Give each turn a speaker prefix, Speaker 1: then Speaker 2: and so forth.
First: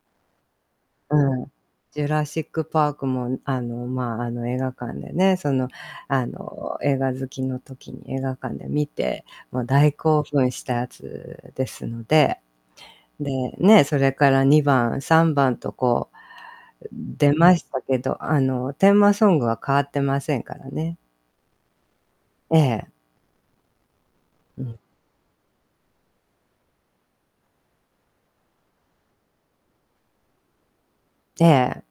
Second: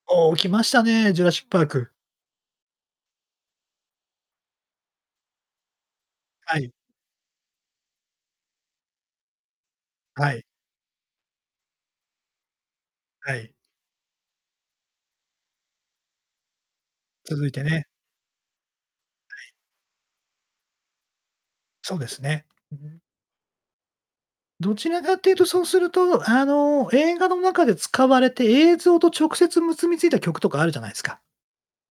Speaker 1: おお、来ましたね、ジュラ
Speaker 2: う
Speaker 1: シック
Speaker 2: ん、
Speaker 1: パーク。
Speaker 2: ジュラシックパークもん、あの、まあ、あの、映画館でね、その、あ
Speaker 1: はい。
Speaker 2: の、映画好きの時に映画館で観て、もう大興
Speaker 1: はい。
Speaker 2: 奮したやつですので。
Speaker 1: は
Speaker 2: で、
Speaker 1: い。
Speaker 2: ね、それから2番、3番とこう、出
Speaker 1: 続い
Speaker 2: ま
Speaker 1: て
Speaker 2: した
Speaker 1: ね。
Speaker 2: けど、あの、テーマソ
Speaker 1: は
Speaker 2: ング
Speaker 1: い。
Speaker 2: は変わってませんからね。
Speaker 1: そうですね。
Speaker 2: え
Speaker 1: うう
Speaker 2: え。
Speaker 1: ん。
Speaker 2: う
Speaker 1: ど
Speaker 2: ん。
Speaker 1: ちらかっていうと、そうすると、あの、映画の中で使われて、映像と直接結びついた曲とかあるじゃないすか。
Speaker 2: ええ。